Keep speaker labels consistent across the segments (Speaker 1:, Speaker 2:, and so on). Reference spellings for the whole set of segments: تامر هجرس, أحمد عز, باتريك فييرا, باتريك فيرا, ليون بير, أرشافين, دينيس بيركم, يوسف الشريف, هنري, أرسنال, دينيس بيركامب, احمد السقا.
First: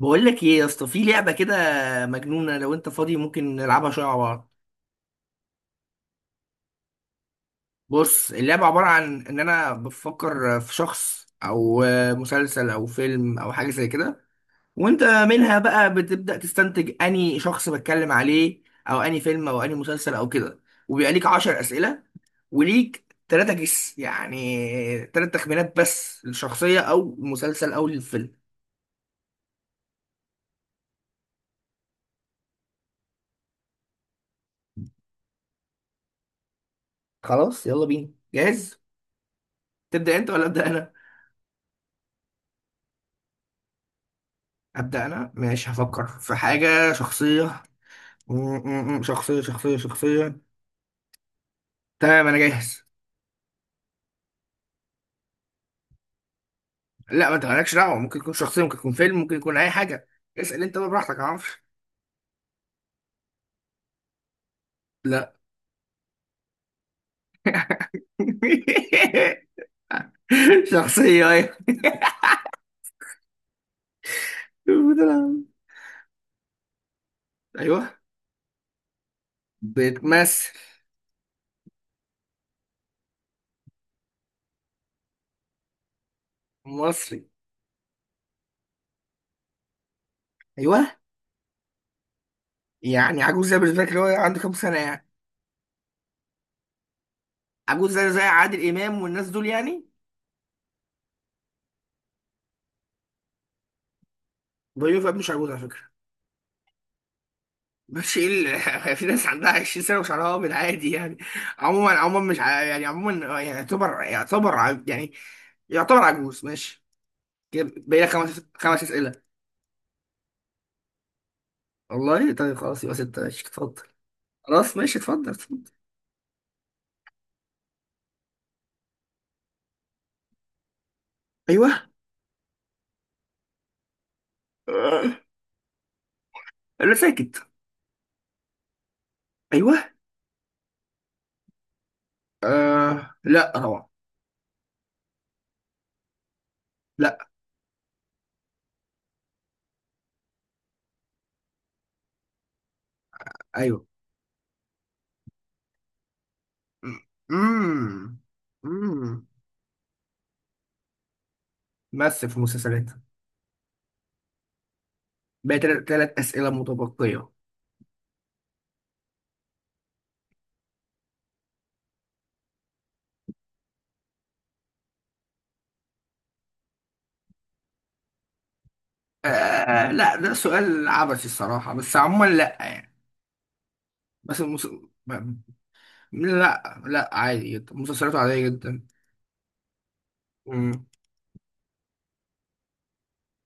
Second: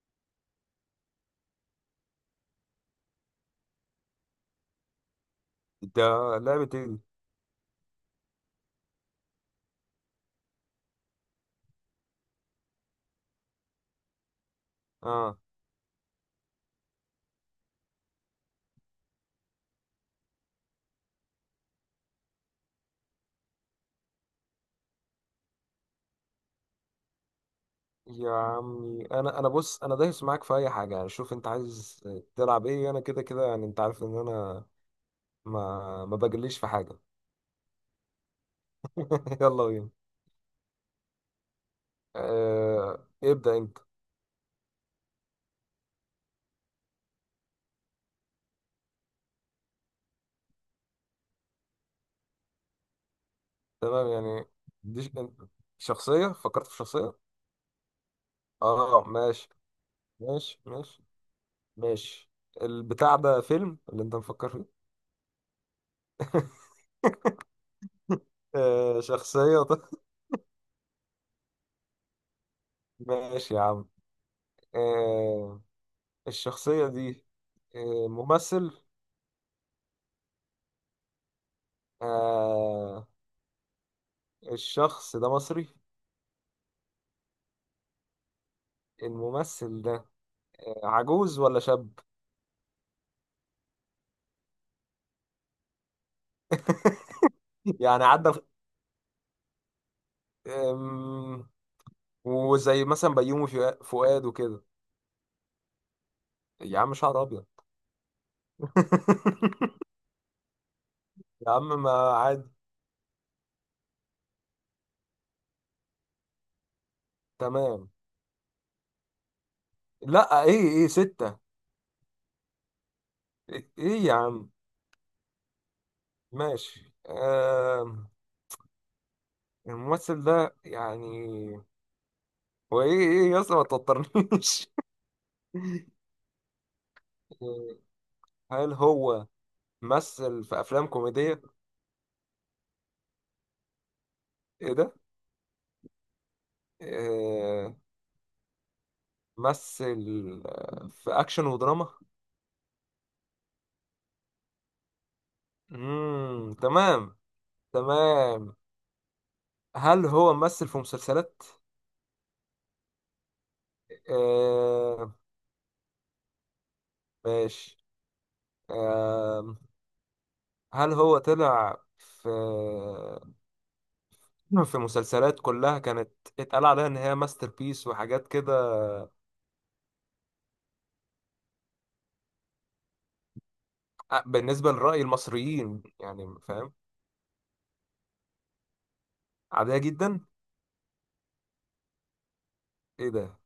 Speaker 1: بقول لك ايه يا اسطى، في لعبه كده مجنونه. لو انت فاضي ممكن نلعبها شويه مع بعض.
Speaker 2: ده لعبة ايه دي؟
Speaker 1: بص، اللعبه عباره عن ان انا بفكر في شخص او مسلسل او فيلم او حاجه زي كده، وانت
Speaker 2: اه
Speaker 1: منها بقى بتبدا تستنتج اني شخص بتكلم عليه او اني فيلم او اني مسلسل او كده. وبيبقى ليك 10 اسئله، وليك تلاتة جس يعني تلات تخمينات بس للشخصيه او المسلسل او
Speaker 2: يا
Speaker 1: الفيلم.
Speaker 2: عمي، انا بص، انا دايس معاك في اي حاجة يعني. شوف انت عايز تلعب ايه، انا كده كده يعني، انت عارف ان انا ما بجليش في حاجة.
Speaker 1: خلاص يلا بينا، جاهز؟
Speaker 2: يلا بينا.
Speaker 1: تبدا انت ولا ابدا؟
Speaker 2: آه، ابدأ انت.
Speaker 1: أبدأ أنا، ماشي. هفكر في حاجة شخصية. م- شخصية شخصية شخصية. تمام، أنا جاهز.
Speaker 2: تمام يعني، دي شخصية، فكرت في شخصية.
Speaker 1: لا، ما أنت مالكش دعوة، ممكن يكون شخصية ممكن يكون
Speaker 2: اه،
Speaker 1: فيلم ممكن
Speaker 2: ماشي
Speaker 1: يكون أي حاجة.
Speaker 2: ماشي
Speaker 1: اسأل أنت بقى
Speaker 2: ماشي
Speaker 1: براحتك، معرفش.
Speaker 2: ماشي. البتاع ده فيلم اللي انت مفكر فيه؟
Speaker 1: لا.
Speaker 2: آه، شخصية طيب.
Speaker 1: شخصية أيوه.
Speaker 2: ماشي يا عم.
Speaker 1: بتلعب.
Speaker 2: آه، الشخصية دي.
Speaker 1: أيوه.
Speaker 2: آه، ممثل.
Speaker 1: بتمثل.
Speaker 2: آه، الشخص ده مصري.
Speaker 1: مصري.
Speaker 2: الممثل ده. آه،
Speaker 1: أيوه.
Speaker 2: عجوز ولا شاب؟
Speaker 1: يعني عجوز زي بالنسبة لك اللي هو عنده كام سنة يعني؟ عجوز
Speaker 2: يعني
Speaker 1: زي زي
Speaker 2: عدى
Speaker 1: عادل إمام والناس دول يعني.
Speaker 2: آم، وزي مثلا بيومي فؤاد وكده.
Speaker 1: بيوفي مش عجوز على فكرة.
Speaker 2: يا عم، شعر ابيض.
Speaker 1: مش ايه ال- في ناس عندها 20 سنه وشعرها ابيض عادي يعني.
Speaker 2: يا عم،
Speaker 1: عموما
Speaker 2: ما...
Speaker 1: عموما مش
Speaker 2: عادي.
Speaker 1: ع- يعني عموما يعني يعتبر يعتبر عجوز ماشي. كده
Speaker 2: تمام.
Speaker 1: بقى لك خمس اسئله.
Speaker 2: لا، ايه ستة.
Speaker 1: والله طيب خلاص، يبقى سته ماشي،
Speaker 2: ايه
Speaker 1: اتفضل.
Speaker 2: إيه يا عم.
Speaker 1: خلاص ماشي، اتفضل اتفضل.
Speaker 2: ماشي. الممثل ده يعني.
Speaker 1: ايوه.
Speaker 2: هو ايه يا اسطى، ما توترنيش.
Speaker 1: آه. لا، ساكت.
Speaker 2: هل هو
Speaker 1: ايوه.
Speaker 2: مثل في افلام كوميدية؟
Speaker 1: آه. لا طبعا.
Speaker 2: ايه ده.
Speaker 1: لا.
Speaker 2: آه، مثل في اكشن ودراما.
Speaker 1: ايوه.
Speaker 2: تمام.
Speaker 1: امم.
Speaker 2: تمام.
Speaker 1: امم.
Speaker 2: هل هو ممثل في مسلسلات؟
Speaker 1: مثل في مسلسلات.
Speaker 2: آه،
Speaker 1: بقى ثلاث اسئله متبقيه.
Speaker 2: ماشي. آه، هل هو طلع في في مسلسلات كلها كانت اتقال عليها ان هي ماستر بيس وحاجات كده؟
Speaker 1: آه لا، ده سؤال عبثي الصراحة، بس عموما لا يعني.
Speaker 2: آه،
Speaker 1: بس المس...
Speaker 2: بالنسبة لرأي
Speaker 1: ما-
Speaker 2: المصريين يعني، فاهم.
Speaker 1: لا لا، عادي جدا، مسلسلاته عادية جدا.
Speaker 2: عادية جدا.
Speaker 1: مم.
Speaker 2: ايه ده.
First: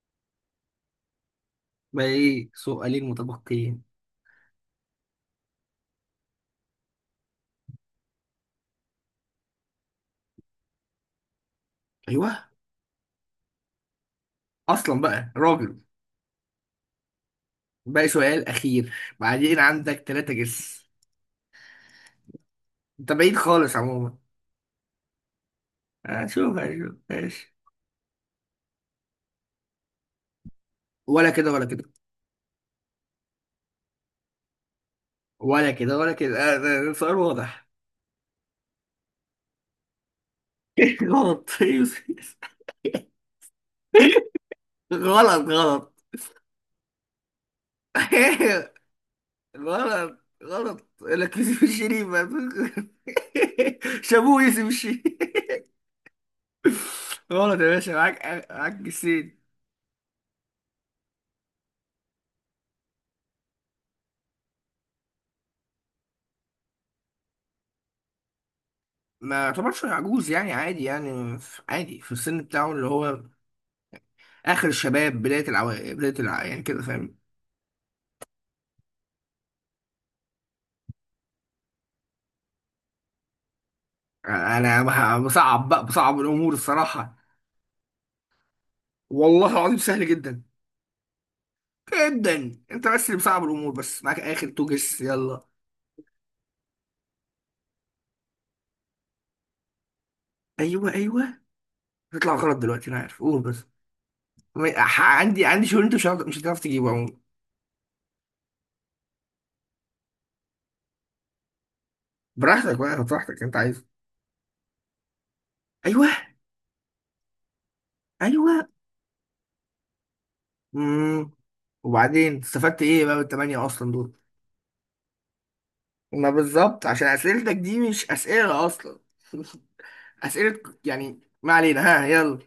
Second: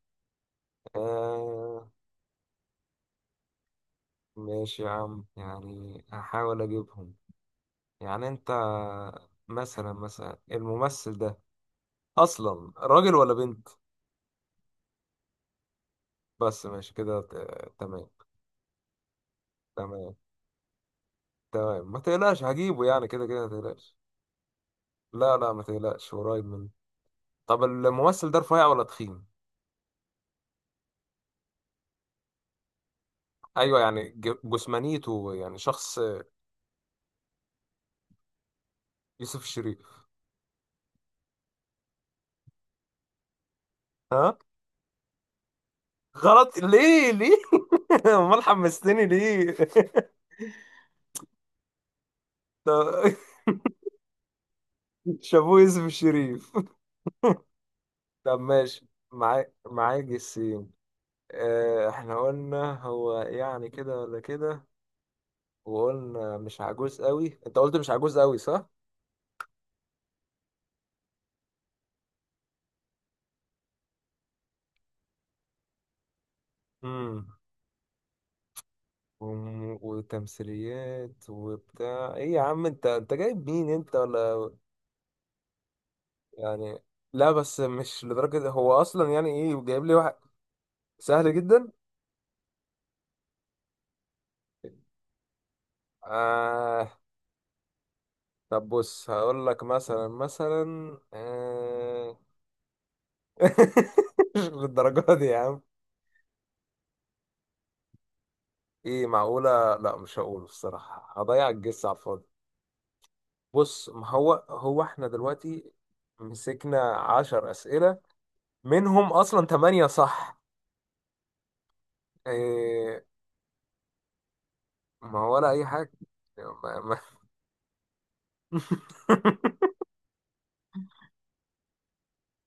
Speaker 2: آه،
Speaker 1: باقي سؤالين متبقيين.
Speaker 2: ماشي يا عم، يعني هحاول اجيبهم. يعني انت، مثلا الممثل ده،
Speaker 1: ايوه.
Speaker 2: اصلا راجل ولا بنت؟
Speaker 1: اصلا بقى راجل.
Speaker 2: بس ماشي كده،
Speaker 1: باقي
Speaker 2: تمام.
Speaker 1: سؤال اخير. بعدين عندك
Speaker 2: تمام
Speaker 1: ثلاثة جس.
Speaker 2: تمام، ما تقلقش هجيبه يعني
Speaker 1: انت
Speaker 2: كده
Speaker 1: بعيد
Speaker 2: كده، ما
Speaker 1: خالص
Speaker 2: تقلقش.
Speaker 1: عموما.
Speaker 2: لا لا، ما تقلقش، قريب
Speaker 1: اشوف
Speaker 2: منه.
Speaker 1: اشوف ماشي.
Speaker 2: طب الممثل ده رفيع ولا تخين؟
Speaker 1: ولا كده ولا كده.
Speaker 2: ايوه يعني، جسمانيته يعني
Speaker 1: ولا كده
Speaker 2: شخص.
Speaker 1: ولا كده آه، ده- ده سؤال واضح.
Speaker 2: يوسف الشريف.
Speaker 1: غلط
Speaker 2: ها؟
Speaker 1: غلط غلط.
Speaker 2: غلط، ليه؟ امال حمستني ليه؟
Speaker 1: غلط. غلط لك يوسف الشريف.
Speaker 2: طب.
Speaker 1: شابوه يوسف الشريف.
Speaker 2: شابوه يوسف الشريف.
Speaker 1: غلط يا باشا، معاك.
Speaker 2: طب
Speaker 1: معاك
Speaker 2: ماشي.
Speaker 1: جسيد.
Speaker 2: معاك السين. اه، احنا قلنا هو يعني كده ولا كده، وقلنا مش عجوز قوي، انت قلت مش عجوز قوي، صح؟
Speaker 1: ما يعتبرش عجوز يعني، عادي يعني عادي في السن بتاعه اللي هو اخر الشباب، بدايه العو... بدايه الع... يعني كده، فاهم.
Speaker 2: امم. وتمثيليات وبتاع، ايه يا عم، انت جايب مين، انت ولا...
Speaker 1: بصعب بقى بصعب الامور
Speaker 2: يعني.
Speaker 1: الصراحه.
Speaker 2: لا بس مش لدرجة، هو اصلا يعني
Speaker 1: والله
Speaker 2: ايه
Speaker 1: العظيم
Speaker 2: جايب لي
Speaker 1: سهل
Speaker 2: واحد.
Speaker 1: جدا.
Speaker 2: سهل جدا.
Speaker 1: جدا، انت بس اللي بصعب الامور. بس معاك اخر تو جس، يلا.
Speaker 2: آه. طب بص، هقول لك مثلا
Speaker 1: ايوه
Speaker 2: مثلا
Speaker 1: ايوه. هتطلع غلط دلوقتي انا عارف، قول بس.
Speaker 2: مش للدرجة دي يا
Speaker 1: عندي
Speaker 2: عم.
Speaker 1: عندي شغل، انت مش هتعرف مش هتعرف تجيبه عموما.
Speaker 2: ايه معقولة؟ لا مش هقوله الصراحة، هضيع الجس على الفاضي.
Speaker 1: براحتك بقى براحتك، انت عايز.
Speaker 2: بص، ما هو احنا دلوقتي
Speaker 1: ايوه
Speaker 2: مسكنا 10 أسئلة،
Speaker 1: ايوه.
Speaker 2: منهم أصلا 8، صح؟
Speaker 1: امم. وبعدين استفدت ايه
Speaker 2: إيه؟
Speaker 1: بقى بالتمانية اصلا دول؟
Speaker 2: ما هو ولا أي حاجة.
Speaker 1: ما
Speaker 2: ما
Speaker 1: بالظبط،
Speaker 2: ما
Speaker 1: عشان اسئلتك دي مش اسئله اصلا. اسئله يعني، ما علينا، ها يلا.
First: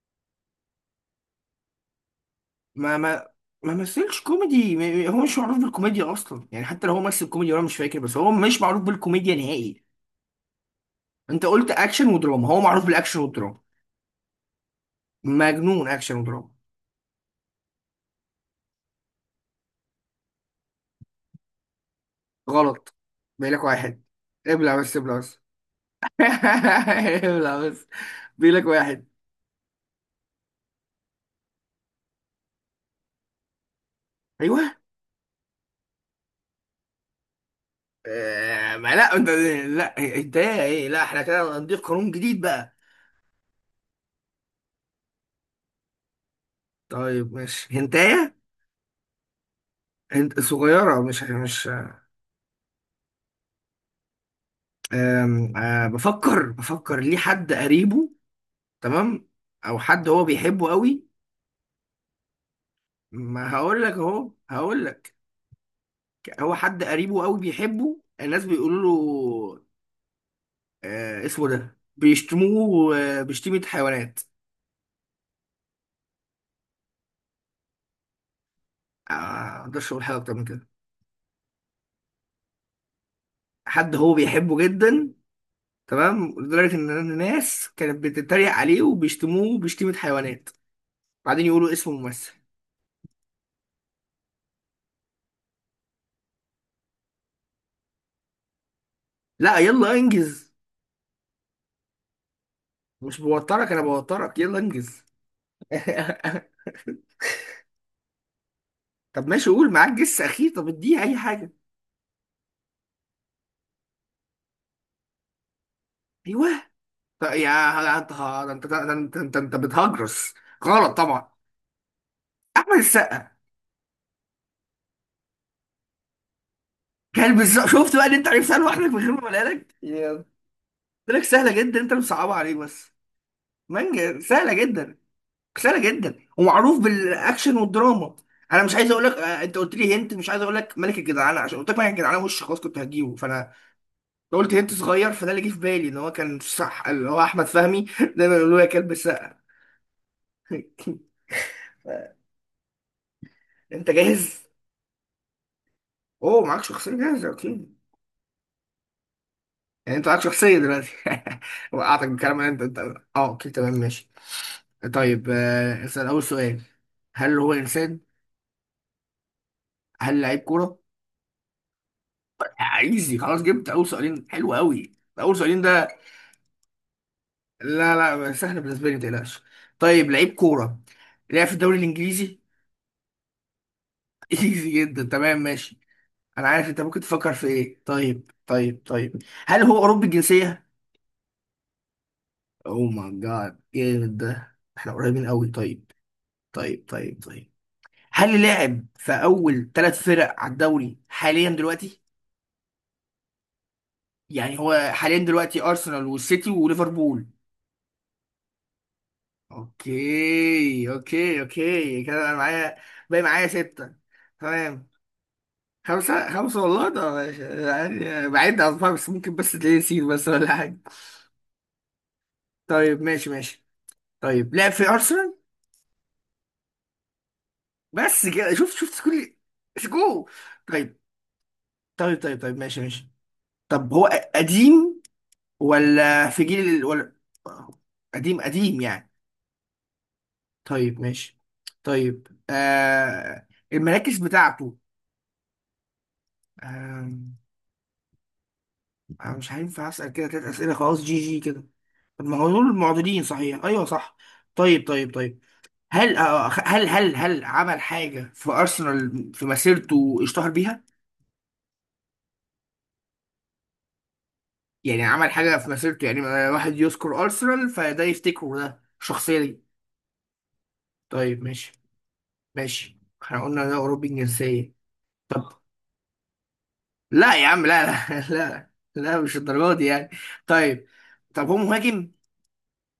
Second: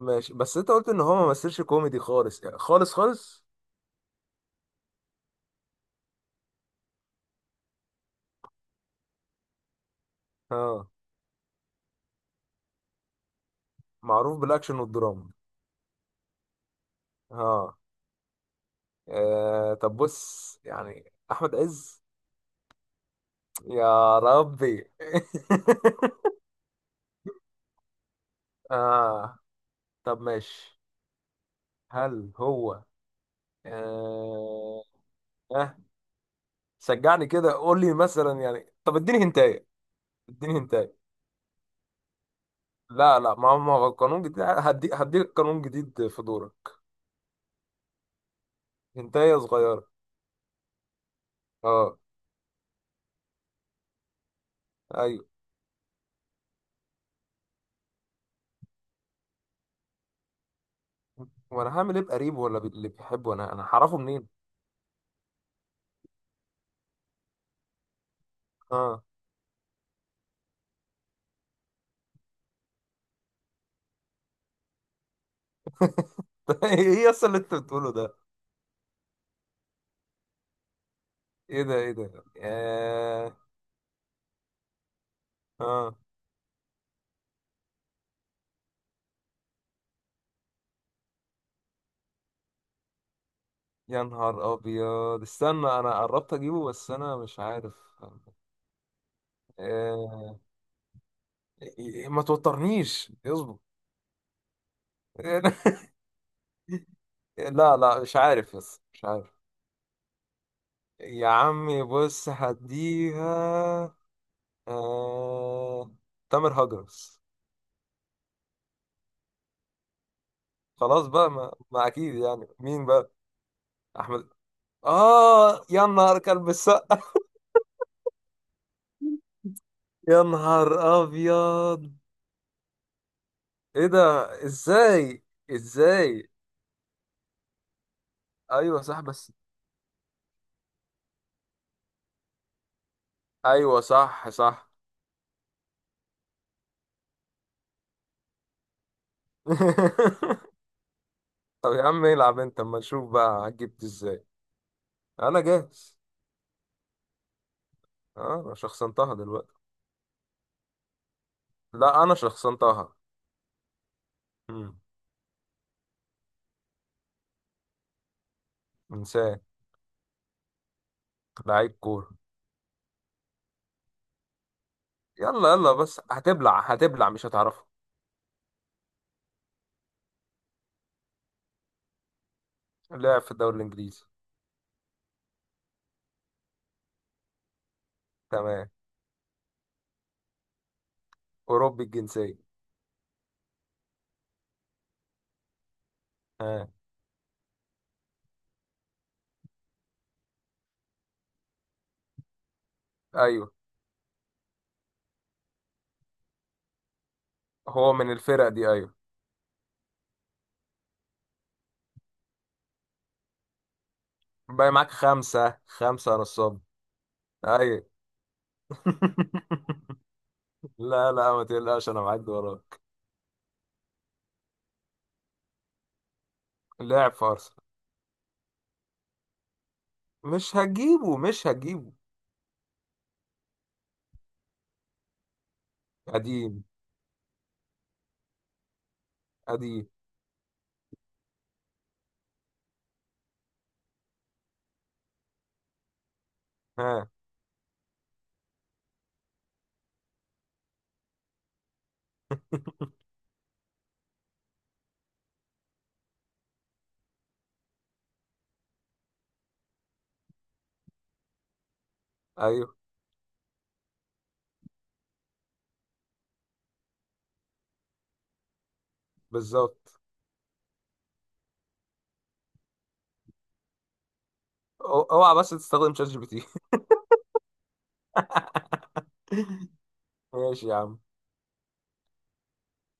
Speaker 2: ماشي. بس أنت قلت إن هو ما مثلش كوميدي خالص، يعني خالص
Speaker 1: ما
Speaker 2: خالص.
Speaker 1: ما مثلش كوميدي، هو مش معروف بالكوميديا اصلا يعني، حتى لو هو مثل كوميدي وانا مش فاكر، بس هو مش معروف بالكوميديا نهائي.
Speaker 2: اه،
Speaker 1: انت قلت اكشن ودراما، هو معروف بالاكشن والدراما.
Speaker 2: معروف بالأكشن والدراما.
Speaker 1: مجنون اكشن ودراما.
Speaker 2: اه. آه، طب بص يعني أحمد عز.
Speaker 1: غلط. بيقول لك واحد.
Speaker 2: يا
Speaker 1: ابلع
Speaker 2: ربي.
Speaker 1: بس، ابلع بس. ابلع بس. بيقول لك واحد.
Speaker 2: آه، طب ماشي. هل هو
Speaker 1: ايوه.
Speaker 2: آه آه، شجعني كده، قول لي مثلا يعني.
Speaker 1: آه، ما
Speaker 2: طب
Speaker 1: لا
Speaker 2: اديني
Speaker 1: انت.
Speaker 2: هنتايه.
Speaker 1: لا
Speaker 2: اديني
Speaker 1: هنتايه ايه،
Speaker 2: هنتايه.
Speaker 1: لا احنا كده هنضيف قانون جديد بقى.
Speaker 2: لا لا، ما هو قانون جديد، هديك قانون جديد في دورك.
Speaker 1: طيب ماشي هنتايه.
Speaker 2: هنتايه صغيره.
Speaker 1: هنت صغيرة مش مش.
Speaker 2: اه. ايوه.
Speaker 1: آم، آه، بفكر ليه، حد قريبه. تمام. او حد هو بيحبه قوي.
Speaker 2: وانا هعمل ايه بقريب ولا اللي بيحبه،
Speaker 1: ما
Speaker 2: انا
Speaker 1: هقول لك
Speaker 2: هعرفه منين؟
Speaker 1: اهو، هقول لك. هو حد قريبه قوي بيحبه، الناس بيقولوا
Speaker 2: اه.
Speaker 1: له آه، اسمه ده بيشتموه آه، بشتيمة حيوانات.
Speaker 2: طب ايه اصلا اللي انت بتقوله ده؟
Speaker 1: آه، ما اقدرش اقول حاجة اكتر من كده.
Speaker 2: ايه ده، ايه ده؟ آه.
Speaker 1: حد هو بيحبه جدا.
Speaker 2: اه،
Speaker 1: تمام، لدرجه ان الناس كانت بتتريق عليه وبيشتموه بشتيمه حيوانات. بعدين يقولوا اسم ممثل.
Speaker 2: يا نهار ابيض، استنى. انا قربت اجيبه بس انا مش عارف.
Speaker 1: لا يلا
Speaker 2: آه.
Speaker 1: انجز.
Speaker 2: ما توترنيش،
Speaker 1: مش
Speaker 2: اصبر.
Speaker 1: بوترك، انا بوترك. يلا انجز.
Speaker 2: لا لا، مش عارف، بس مش
Speaker 1: طب
Speaker 2: عارف.
Speaker 1: ماشي، قول معاك جس اخير، طب اديه اي
Speaker 2: يا
Speaker 1: حاجه.
Speaker 2: عمي، بص، هديها. آه... تامر
Speaker 1: ايوه.
Speaker 2: هجرس.
Speaker 1: طب يا انت ده، انت ده، انت بتهجرس. غلط
Speaker 2: خلاص
Speaker 1: طبعا.
Speaker 2: بقى، ما اكيد يعني
Speaker 1: احمد
Speaker 2: مين بقى؟
Speaker 1: السقا.
Speaker 2: احمد. اه، يا نهار، كلب السقا.
Speaker 1: كلب السقا، شفت بقى ان انت عرفت سهل لوحدك من غير ما اقولها لك يا.
Speaker 2: يا نهار
Speaker 1: قلت لك سهله جدا،
Speaker 2: ابيض.
Speaker 1: انت اللي مصعبها عليه بس.
Speaker 2: ايه ده.
Speaker 1: مانجا سهله جدا.
Speaker 2: ازاي؟
Speaker 1: قصيره جدا
Speaker 2: ازاي؟
Speaker 1: ومعروف بالاكشن والدراما. انا مش
Speaker 2: ايوه
Speaker 1: عايز
Speaker 2: صح،
Speaker 1: اقول لك
Speaker 2: بس.
Speaker 1: آه، انت قلت لي هنت، مش عايز اقول لك ملك الجدعانه عشان قلت لك ملك الجدعانه وش خلاص كنت هجيبه فانا.
Speaker 2: ايوه صح
Speaker 1: لو قلت
Speaker 2: صح.
Speaker 1: هنت صغير فده اللي جه في بالي ان هو كان صح، اللي هو احمد فهمي. دايما يقولوا له يا كلب السقا.
Speaker 2: طب يا عم،
Speaker 1: آه،
Speaker 2: العب انت اما نشوف بقى هتجيب
Speaker 1: انت
Speaker 2: ازاي.
Speaker 1: جاهز؟
Speaker 2: انا جاهز.
Speaker 1: اوه، معاك شخصيه جاهزه، اوكي.
Speaker 2: آه، انا شخصنتها دلوقتي.
Speaker 1: يعني انت معاك شخصيه دلوقتي.
Speaker 2: لا،
Speaker 1: وقعتك
Speaker 2: انا
Speaker 1: بالكلام اللي انت.
Speaker 2: شخصنتها.
Speaker 1: اه، اوكي تمام ماشي.
Speaker 2: مم.
Speaker 1: طيب آه، اسال اول سؤال. هل هو انسان؟
Speaker 2: انسان.
Speaker 1: هل لعيب كوره؟
Speaker 2: لعيب كورة.
Speaker 1: ايزي خلاص، جبت اول سؤالين، حلو قوي. اول
Speaker 2: يلا
Speaker 1: سؤالين
Speaker 2: يلا،
Speaker 1: ده.
Speaker 2: بس هتبلع هتبلع، مش هتعرفه.
Speaker 1: لا لا، سهل بالنسبه لي، ما تقلقش. طيب لعيب كوره. لعب في الدوري الانجليزي.
Speaker 2: لعب في الدوري الانجليزي.
Speaker 1: ايزي جدا، تمام ماشي. انا عارف انت ممكن تفكر في ايه. طيب
Speaker 2: تمام.
Speaker 1: طيب طيب، هل هو اوروبي الجنسيه؟
Speaker 2: اوروبي الجنسيه.
Speaker 1: او ماي جاد جامد، ده احنا قريبين قوي. طيب
Speaker 2: ها؟
Speaker 1: طيب طيب طيب، هل لعب في اول ثلاث فرق على الدوري حاليا دلوقتي؟
Speaker 2: ايوه.
Speaker 1: يعني هو حاليا دلوقتي ارسنال والسيتي وليفربول.
Speaker 2: هو من الفرق دي، ايوه.
Speaker 1: اوكي اوكي اوكي، كده انا معايا. باقي معايا ستة.
Speaker 2: باقي
Speaker 1: تمام.
Speaker 2: معاك خمسه خمسه يا
Speaker 1: خمسة
Speaker 2: نصاب.
Speaker 1: خمسة والله ده ماشي.
Speaker 2: ايوه.
Speaker 1: يعني بعيد أصفار، بس ممكن بس تلاقيه نسيت بس ولا حاجة.
Speaker 2: لا لا، ما تقلقش، انا معاك وراك.
Speaker 1: طيب ماشي ماشي. طيب لعب في أرسنال.
Speaker 2: لاعب في ارسنال.
Speaker 1: بس كده، شفت شفت كل سكو.
Speaker 2: مش
Speaker 1: طيب
Speaker 2: هتجيبه مش هتجيبه.
Speaker 1: طيب طيب طيب ماشي ماشي. طب هو قديم ولا في
Speaker 2: قديم.
Speaker 1: ولا، قديم؟ قديم يعني.
Speaker 2: قديم.
Speaker 1: طيب ماشي. طيب آه، المراكز بتاعته.
Speaker 2: ها؟
Speaker 1: أنا مش هينفع أسأل كده تلات أسئلة خلاص، جي جي كده. طب ما هو دول معضلين صحيح، أيوه صح. طيب طيب طيب، هل آه، هل عمل حاجة في أرسنال في مسيرته اشتهر بيها؟
Speaker 2: ايوه،
Speaker 1: يعني عمل حاجة في مسيرته يعني آه، واحد يذكر أرسنال فده يفتكره، ده الشخصية دي.
Speaker 2: بالظبط.
Speaker 1: طيب ماشي ماشي. احنا قلنا ده أوروبي الجنسية.
Speaker 2: اوعى بس
Speaker 1: طب.
Speaker 2: تستخدم شات جي بي تي.
Speaker 1: لا يا عم، لا لا. لا. لا مش الدرجة دي يعني.
Speaker 2: ماشي يا
Speaker 1: طيب.
Speaker 2: عم.
Speaker 1: طب هو مهاجم؟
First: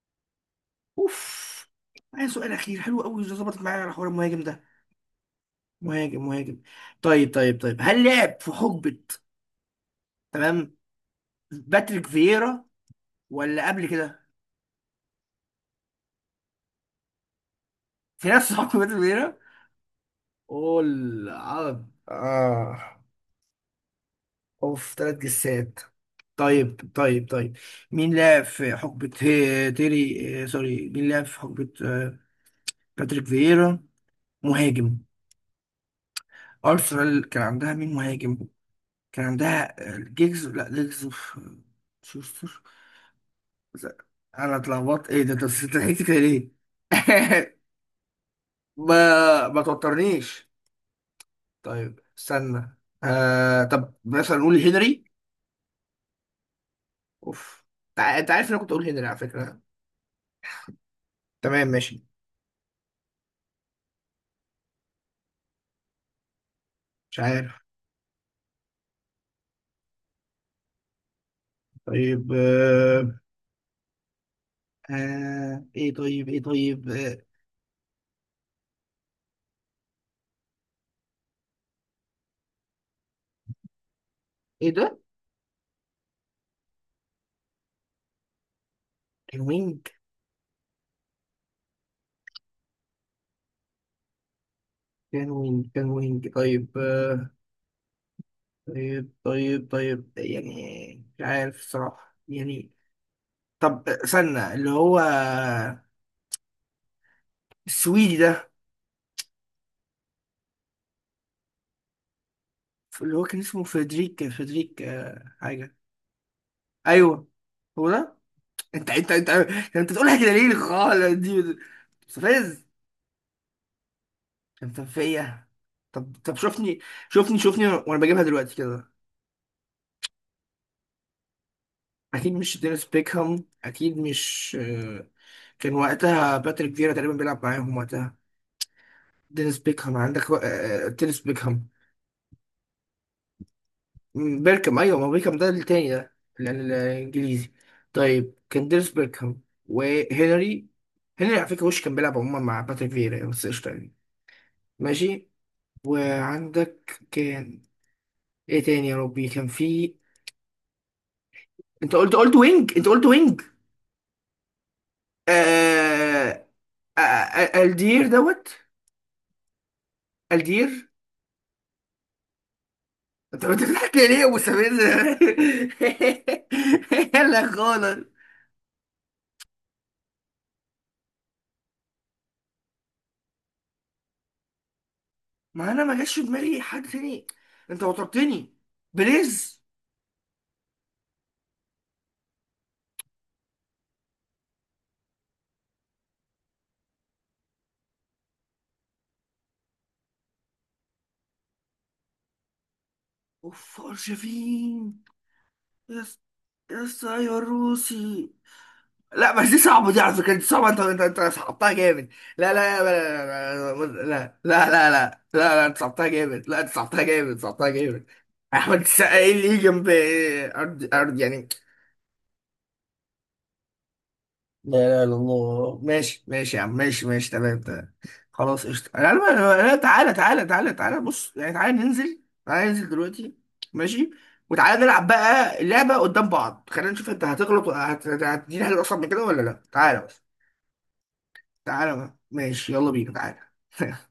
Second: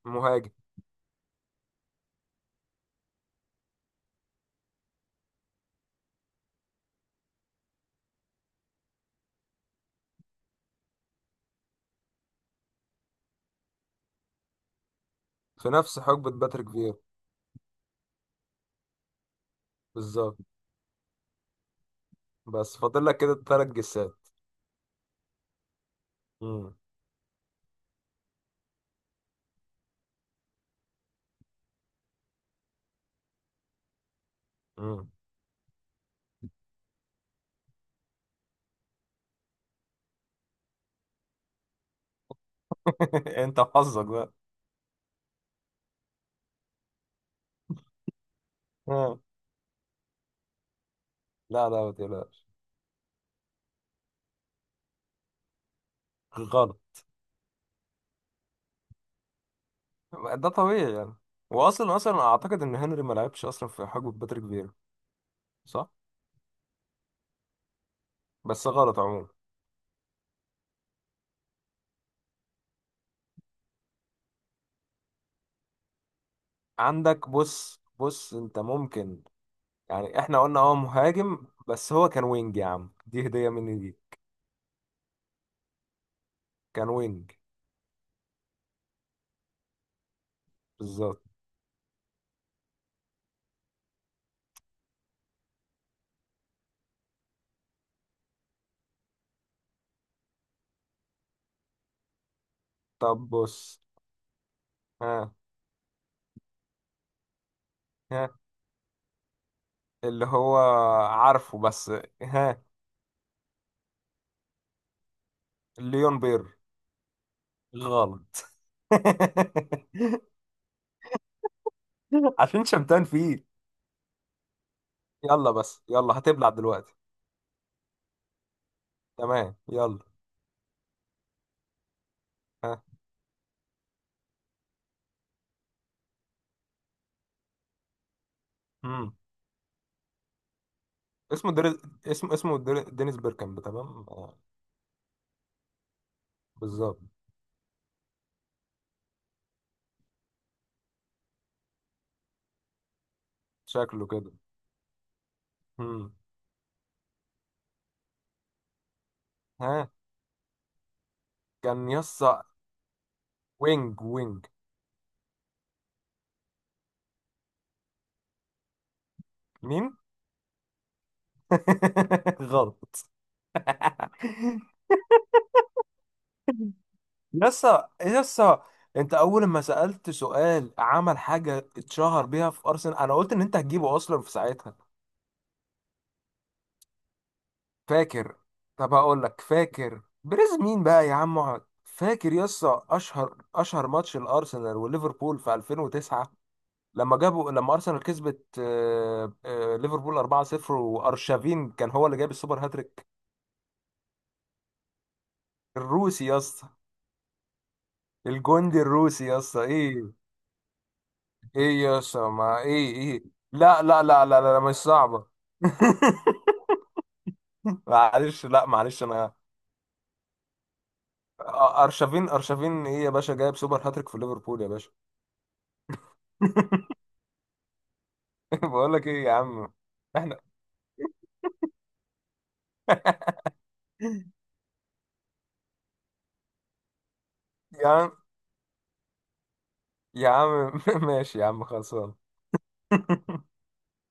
Speaker 2: مهاجم.
Speaker 1: أوف. معايا سؤال أخير، حلو أوي، ظبطت معايا على حوار المهاجم ده. مهاجم مهاجم. طيب طيب طيب، هل لعب في حقبة، تمام، باتريك فييرا ولا قبل كده؟
Speaker 2: في نفس حقبة باتريك فيرا.
Speaker 1: في نفس حقبة باتريك فييرا.
Speaker 2: بالظبط.
Speaker 1: قول، عرض
Speaker 2: بس
Speaker 1: اه.
Speaker 2: فاضل لك كده 3 جسات.
Speaker 1: اوف ثلاث جسات.
Speaker 2: مم.
Speaker 1: طيب طيب طيب، مين لعب في تيري آه، سوري، مين لعب في حقبة آه، باتريك فييرا مهاجم.
Speaker 2: مم.
Speaker 1: أرسنال كان عندها مين مهاجم. كان عندها آه، جيجز، لا جيجز في- شوستر.
Speaker 2: انت وحظك بقى.
Speaker 1: انا اتلخبطت، ايه ده انت ضحكت كده ليه؟ ما
Speaker 2: آه.
Speaker 1: ما توترنيش.
Speaker 2: لا لا، ما
Speaker 1: طيب
Speaker 2: تقلقش.
Speaker 1: استنى. آه... طب مثلا نقول هنري؟
Speaker 2: غلط.
Speaker 1: اوف. انت عارف ان انا كنت اقول هنري على فكرة.
Speaker 2: ده طبيعي يعني.
Speaker 1: تمام
Speaker 2: واصلا
Speaker 1: ماشي.
Speaker 2: اصلا اعتقد ان هنري ما لعبش اصلا في حقبه باتريك فيرا، صح؟
Speaker 1: مش عارف.
Speaker 2: بس غلط عموما.
Speaker 1: طيب آه... آه... ايه طيب ايه طيب آه...
Speaker 2: عندك، بص بص، انت ممكن، يعني احنا قلنا اه مهاجم، بس هو كان وينج، يا عم دي هديه مني دي.
Speaker 1: ايه ده.
Speaker 2: كان وينج.
Speaker 1: كان وينج.
Speaker 2: بالظبط.
Speaker 1: كان وينج. كان وينج. طيب آه... طيب طيب طيب يعني مش عارف الصراحة يعني.
Speaker 2: طب بص.
Speaker 1: طب استنى، اللي هو
Speaker 2: ها.
Speaker 1: السويدي
Speaker 2: ها.
Speaker 1: ده.
Speaker 2: اللي هو عارفه بس. ها.
Speaker 1: اللي هو كان اسمه فريدريك آه، حاجة.
Speaker 2: ليون بير.
Speaker 1: أيوه، هو ده.
Speaker 2: غلط.
Speaker 1: أنت كان أنت بتقولها كده ليه خالص دي،
Speaker 2: عشان
Speaker 1: مستفز.
Speaker 2: شمتان فيه.
Speaker 1: أنت فيا.
Speaker 2: يلا بس
Speaker 1: طب
Speaker 2: يلا،
Speaker 1: طب،
Speaker 2: هتبلع
Speaker 1: شوفني
Speaker 2: دلوقتي.
Speaker 1: شوفني شوفني وأنا بجيبها دلوقتي كده.
Speaker 2: تمام، يلا.
Speaker 1: أكيد مش
Speaker 2: ها.
Speaker 1: دينيس بيكهام، أكيد مش آه، كان وقتها باتريك فيرا تقريبا بيلعب معاهم وقتها.
Speaker 2: مم.
Speaker 1: دينيس بيكهام عندك و... آه، دينيس
Speaker 2: اسمه
Speaker 1: بيكهام.
Speaker 2: دري... اسمه دينيس بيركامب، تمام.
Speaker 1: مم، بيركم ايوه، ما بيركم ده التاني ده،
Speaker 2: بالظبط.
Speaker 1: الانجليزي. طيب كان ديريس بيركم وهنري. هنري على فكره وش كان بيلعب عموما مع باتريك فيرا يعني، بس قشطه يعني.
Speaker 2: شكله كده.
Speaker 1: ماشي.
Speaker 2: مم.
Speaker 1: وعندك كان، ايه تاني يا ربي كان
Speaker 2: ها.
Speaker 1: في.
Speaker 2: كان
Speaker 1: انت قلت
Speaker 2: يسا.
Speaker 1: وينج، انت قلت وينج.
Speaker 2: وينج وينج.
Speaker 1: آه... آه... آه... الدير دوت.
Speaker 2: مين؟
Speaker 1: الدير.
Speaker 2: غلط.
Speaker 1: انت بتضحك ليه يا ابو سمير؟ لا
Speaker 2: يسا
Speaker 1: خالص.
Speaker 2: يسا. انت اول ما سألت سؤال عمل حاجة اتشهر بيها في ارسنال، انا قلت ان انت هتجيبه اصلا في ساعتها.
Speaker 1: ما انا ما جاش في دماغي حد تاني، انت
Speaker 2: فاكر.
Speaker 1: وترتني.
Speaker 2: طب هقول لك،
Speaker 1: بليز.
Speaker 2: فاكر بريز مين بقى يا عم، اقعد فاكر يسا، اشهر ماتش الارسنال وليفربول في 2009، لما ارسنال كسبت، ليفربول 4-0، وارشافين كان هو اللي جاب السوبر هاتريك.
Speaker 1: اوف أرجفين. يس.
Speaker 2: الروسي، يسا.
Speaker 1: يس ايوه الروسي.
Speaker 2: الجندي الروسي،
Speaker 1: لا بس دي
Speaker 2: يسا
Speaker 1: صعبة دي
Speaker 2: ايه.
Speaker 1: على فكرة، دي صعبة، انت صعبتها
Speaker 2: ايه
Speaker 1: جامد.
Speaker 2: يسا،
Speaker 1: لا
Speaker 2: ما
Speaker 1: لا
Speaker 2: ايه.
Speaker 1: لا
Speaker 2: لا
Speaker 1: لا
Speaker 2: لا
Speaker 1: لا
Speaker 2: لا
Speaker 1: لا
Speaker 2: لا لا، لا مش
Speaker 1: لا لا لا
Speaker 2: صعبة.
Speaker 1: لا، انت صعبتها جامد، لا انت صعبتها جامد، صعبتها جامد.
Speaker 2: معلش، لا
Speaker 1: احمد
Speaker 2: معلش
Speaker 1: السقا ايه
Speaker 2: انا...
Speaker 1: اللي يجي جنب. ارض ارض
Speaker 2: أ-
Speaker 1: يعني.
Speaker 2: ارشافين ايه يا باشا، جايب سوبر هاتريك في ليفربول يا
Speaker 1: لا
Speaker 2: باشا.
Speaker 1: لا لا، الله ماشي ماشي يا عم، ماشي ماشي تمام تمام. خلاص قشطة،
Speaker 2: بقول لك
Speaker 1: انا عارف-
Speaker 2: ايه يا عم،
Speaker 1: انا أنا- تعالى
Speaker 2: احنا...
Speaker 1: تعالى تعالى تعالى بص يعني، تعالى ننزل، تعالى ننزل دلوقتي. ماشي. وتعالى نلعب بقى اللعبة قدام بعض، خلينا نشوف انت هتغلط
Speaker 2: يا عم،
Speaker 1: هتديني حاجة اصلا من كده ولا لا، تعالى بس.
Speaker 2: يا عم. ماشي يا عم
Speaker 1: تعالى
Speaker 2: خلصان.
Speaker 1: بقى. ماشي، يلا بينا، تعالى.